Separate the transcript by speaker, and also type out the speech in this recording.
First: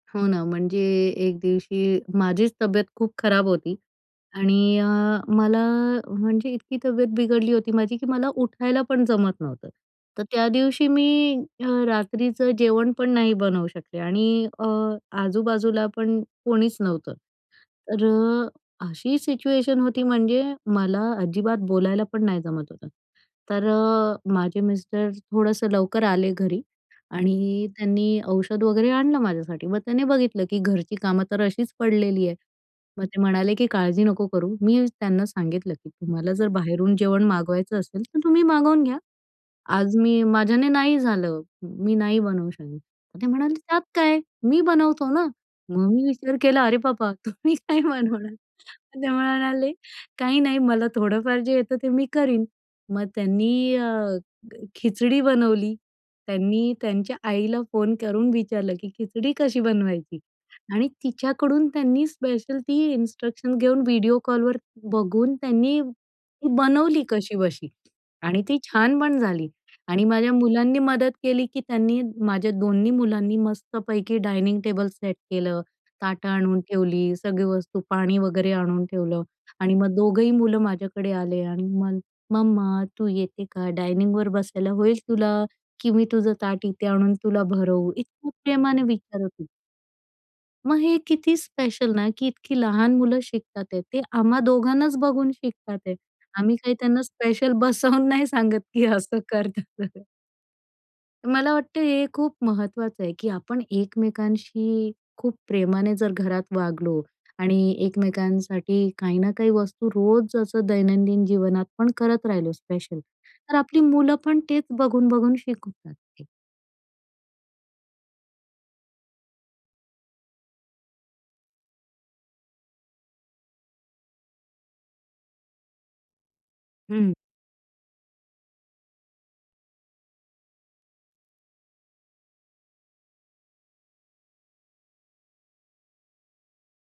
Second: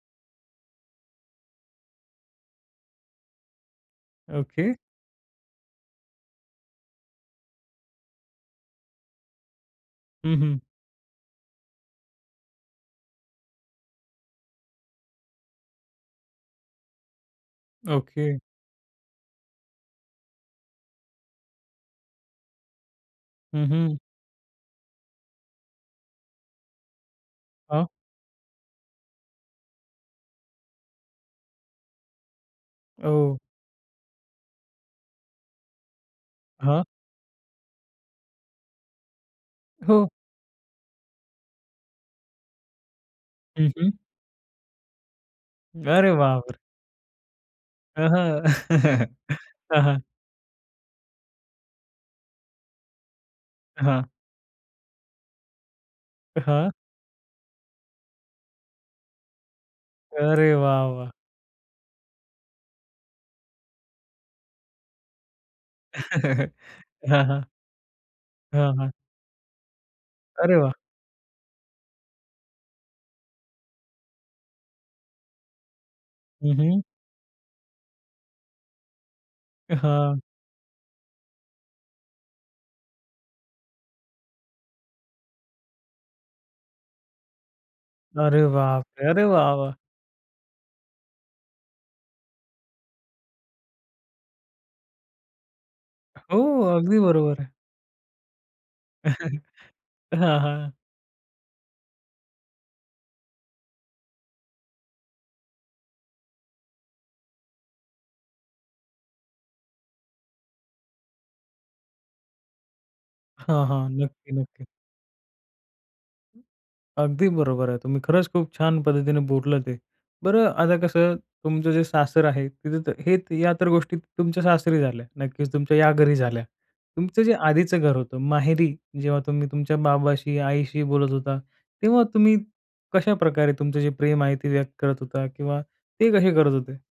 Speaker 1: हो ना, म्हणजे 1 दिवशी माझीच तब्येत खूप खराब होती.
Speaker 2: ओके.
Speaker 1: आणि अ, मला म्हणजे इतकी तब्येत बिघडली होती माझी की मला उठायला पण जमत नव्हतं. तर
Speaker 2: हं,
Speaker 1: त्या
Speaker 2: हं.
Speaker 1: दिवशी मी अ, रात्रीचं जेवण पण नाही बनवू शकले. आणि अ, आजूबाजूला पण कोणीच नव्हतं. तर
Speaker 2: ओके.
Speaker 1: अशी सिच्युएशन होती म्हणजे मला अजिबात बोलायला पण नाही जमत होतं. तर
Speaker 2: हं, हं.
Speaker 1: माझे मिस्टर थोडंसं लवकर आले घरी आणि
Speaker 2: हां.
Speaker 1: त्यांनी औषध वगैरे आणलं माझ्यासाठी, मग त्याने बघितलं की घरची कामं तर अशीच पडलेली आहेत. मग ते
Speaker 2: ओ.
Speaker 1: म्हणाले की, "काळजी नको करू." मी त्यांना सांगितलं की, "तुम्हाला जर
Speaker 2: हां.
Speaker 1: बाहेरून जेवण मागवायचं असेल तर तुम्ही मागवून घ्या. आज
Speaker 2: हो.
Speaker 1: मी माझ्याने नाही झालं. मी नाही बनवू शकत." ते म्हणाले,
Speaker 2: हं,
Speaker 1: "त्यात
Speaker 2: हं.
Speaker 1: काय? मी बनवतो ना." मग मी
Speaker 2: अरे
Speaker 1: विचार
Speaker 2: बापरे!
Speaker 1: केला अरे बाबा! "तुम्ही काय
Speaker 2: अ,
Speaker 1: बनवणार?"
Speaker 2: हं.
Speaker 1: ते म्हणाले,
Speaker 2: हं, हं.
Speaker 1: "काही नाही, मला थोडंफार जे येतं ते मी करीन." मग त्यांनी
Speaker 2: हां.
Speaker 1: अ, खिचडी बनवली.
Speaker 2: हां.
Speaker 1: त्यांनी त्यांच्या आईला फोन करून विचारलं की, "खिचडी कशी बनवायची?"
Speaker 2: अरे वाह,
Speaker 1: आणि
Speaker 2: वाह!
Speaker 1: तिच्याकडून त्यांनी स्पेशल इन्स्ट्रक्शन घेऊन व्हिडिओ कॉलवर बघून त्यांनी बनवली
Speaker 2: हां, हां.
Speaker 1: कशीबशी आणि ती
Speaker 2: हां, हां.
Speaker 1: छान पण झाली आणि माझ्या
Speaker 2: अरे वाह!
Speaker 1: मुलांनी मदत केली, की त्यांनी माझ्या 2न्ही मुलांनी मस्तपैकी डायनिंग टेबल सेट केलं, ताटं
Speaker 2: हं,
Speaker 1: आणून
Speaker 2: हं.
Speaker 1: ठेवली, सगळी वस्तू पाणी वगैरे आणून ठेवलं आणि मग
Speaker 2: हां.
Speaker 1: 2घंही मुलं माझ्याकडे आले आणि मग, "मम्मा तू येते का डायनिंगवर बसायला होईल तुला? की मी तुझं ताट इथे आणून तुला भरवू?" इतक
Speaker 2: अरे
Speaker 1: प्रेमाने
Speaker 2: बापरे! अरे
Speaker 1: विचारत होती.
Speaker 2: वाह! वाह!
Speaker 1: मग हे किती स्पेशल ना की इतकी लहान मुलं शिकत आहेत. आम्हा दोघांनाच बघून शिकत आहेत.
Speaker 2: हो,
Speaker 1: आम्ही काही
Speaker 2: अगदी
Speaker 1: त्यांना
Speaker 2: बरोबर आहे.
Speaker 1: स्पेशल बसवून नाही सांगत की असं कर, तसं कर.
Speaker 2: हां, हां.
Speaker 1: मला वाटत हे खूप महत्वाचं आहे, की आपण एकमेकांशी खूप प्रेमाने जर घरात वागलो आणि एकमेकांसाठी काही ना काही वस्तू रोज असं दैनंदिन जीवनात पण करत राहिलो स्पेशल तर
Speaker 2: हां,
Speaker 1: आपली
Speaker 2: हां,
Speaker 1: मुलं
Speaker 2: नक्की,
Speaker 1: पण तेच
Speaker 2: नक्की.
Speaker 1: बघून-बघून शिकून जातील.
Speaker 2: अगदी बरोबर आहे. तुम्ही खरंच खूप छान पद्धतीने बोललं ते. बरं आता कसं, तुमचं जे सासर आहे, तिथे तर हे या तर गोष्टी तुमच्या सासरी झाल्या, नक्कीच तुमच्या या घरी झाल्या.
Speaker 1: हं.
Speaker 2: तुमचं जे आधीचं घर होतं, माहेरी जेव्हा तुम्ही तुमच्या बाबाशी, आईशी बोलत होता, तेव्हा तुम्ही कशाप्रकारे तुमचं जे प्रेम आहे ते व्यक्त करत होता? किंवा ते कसे करत होते?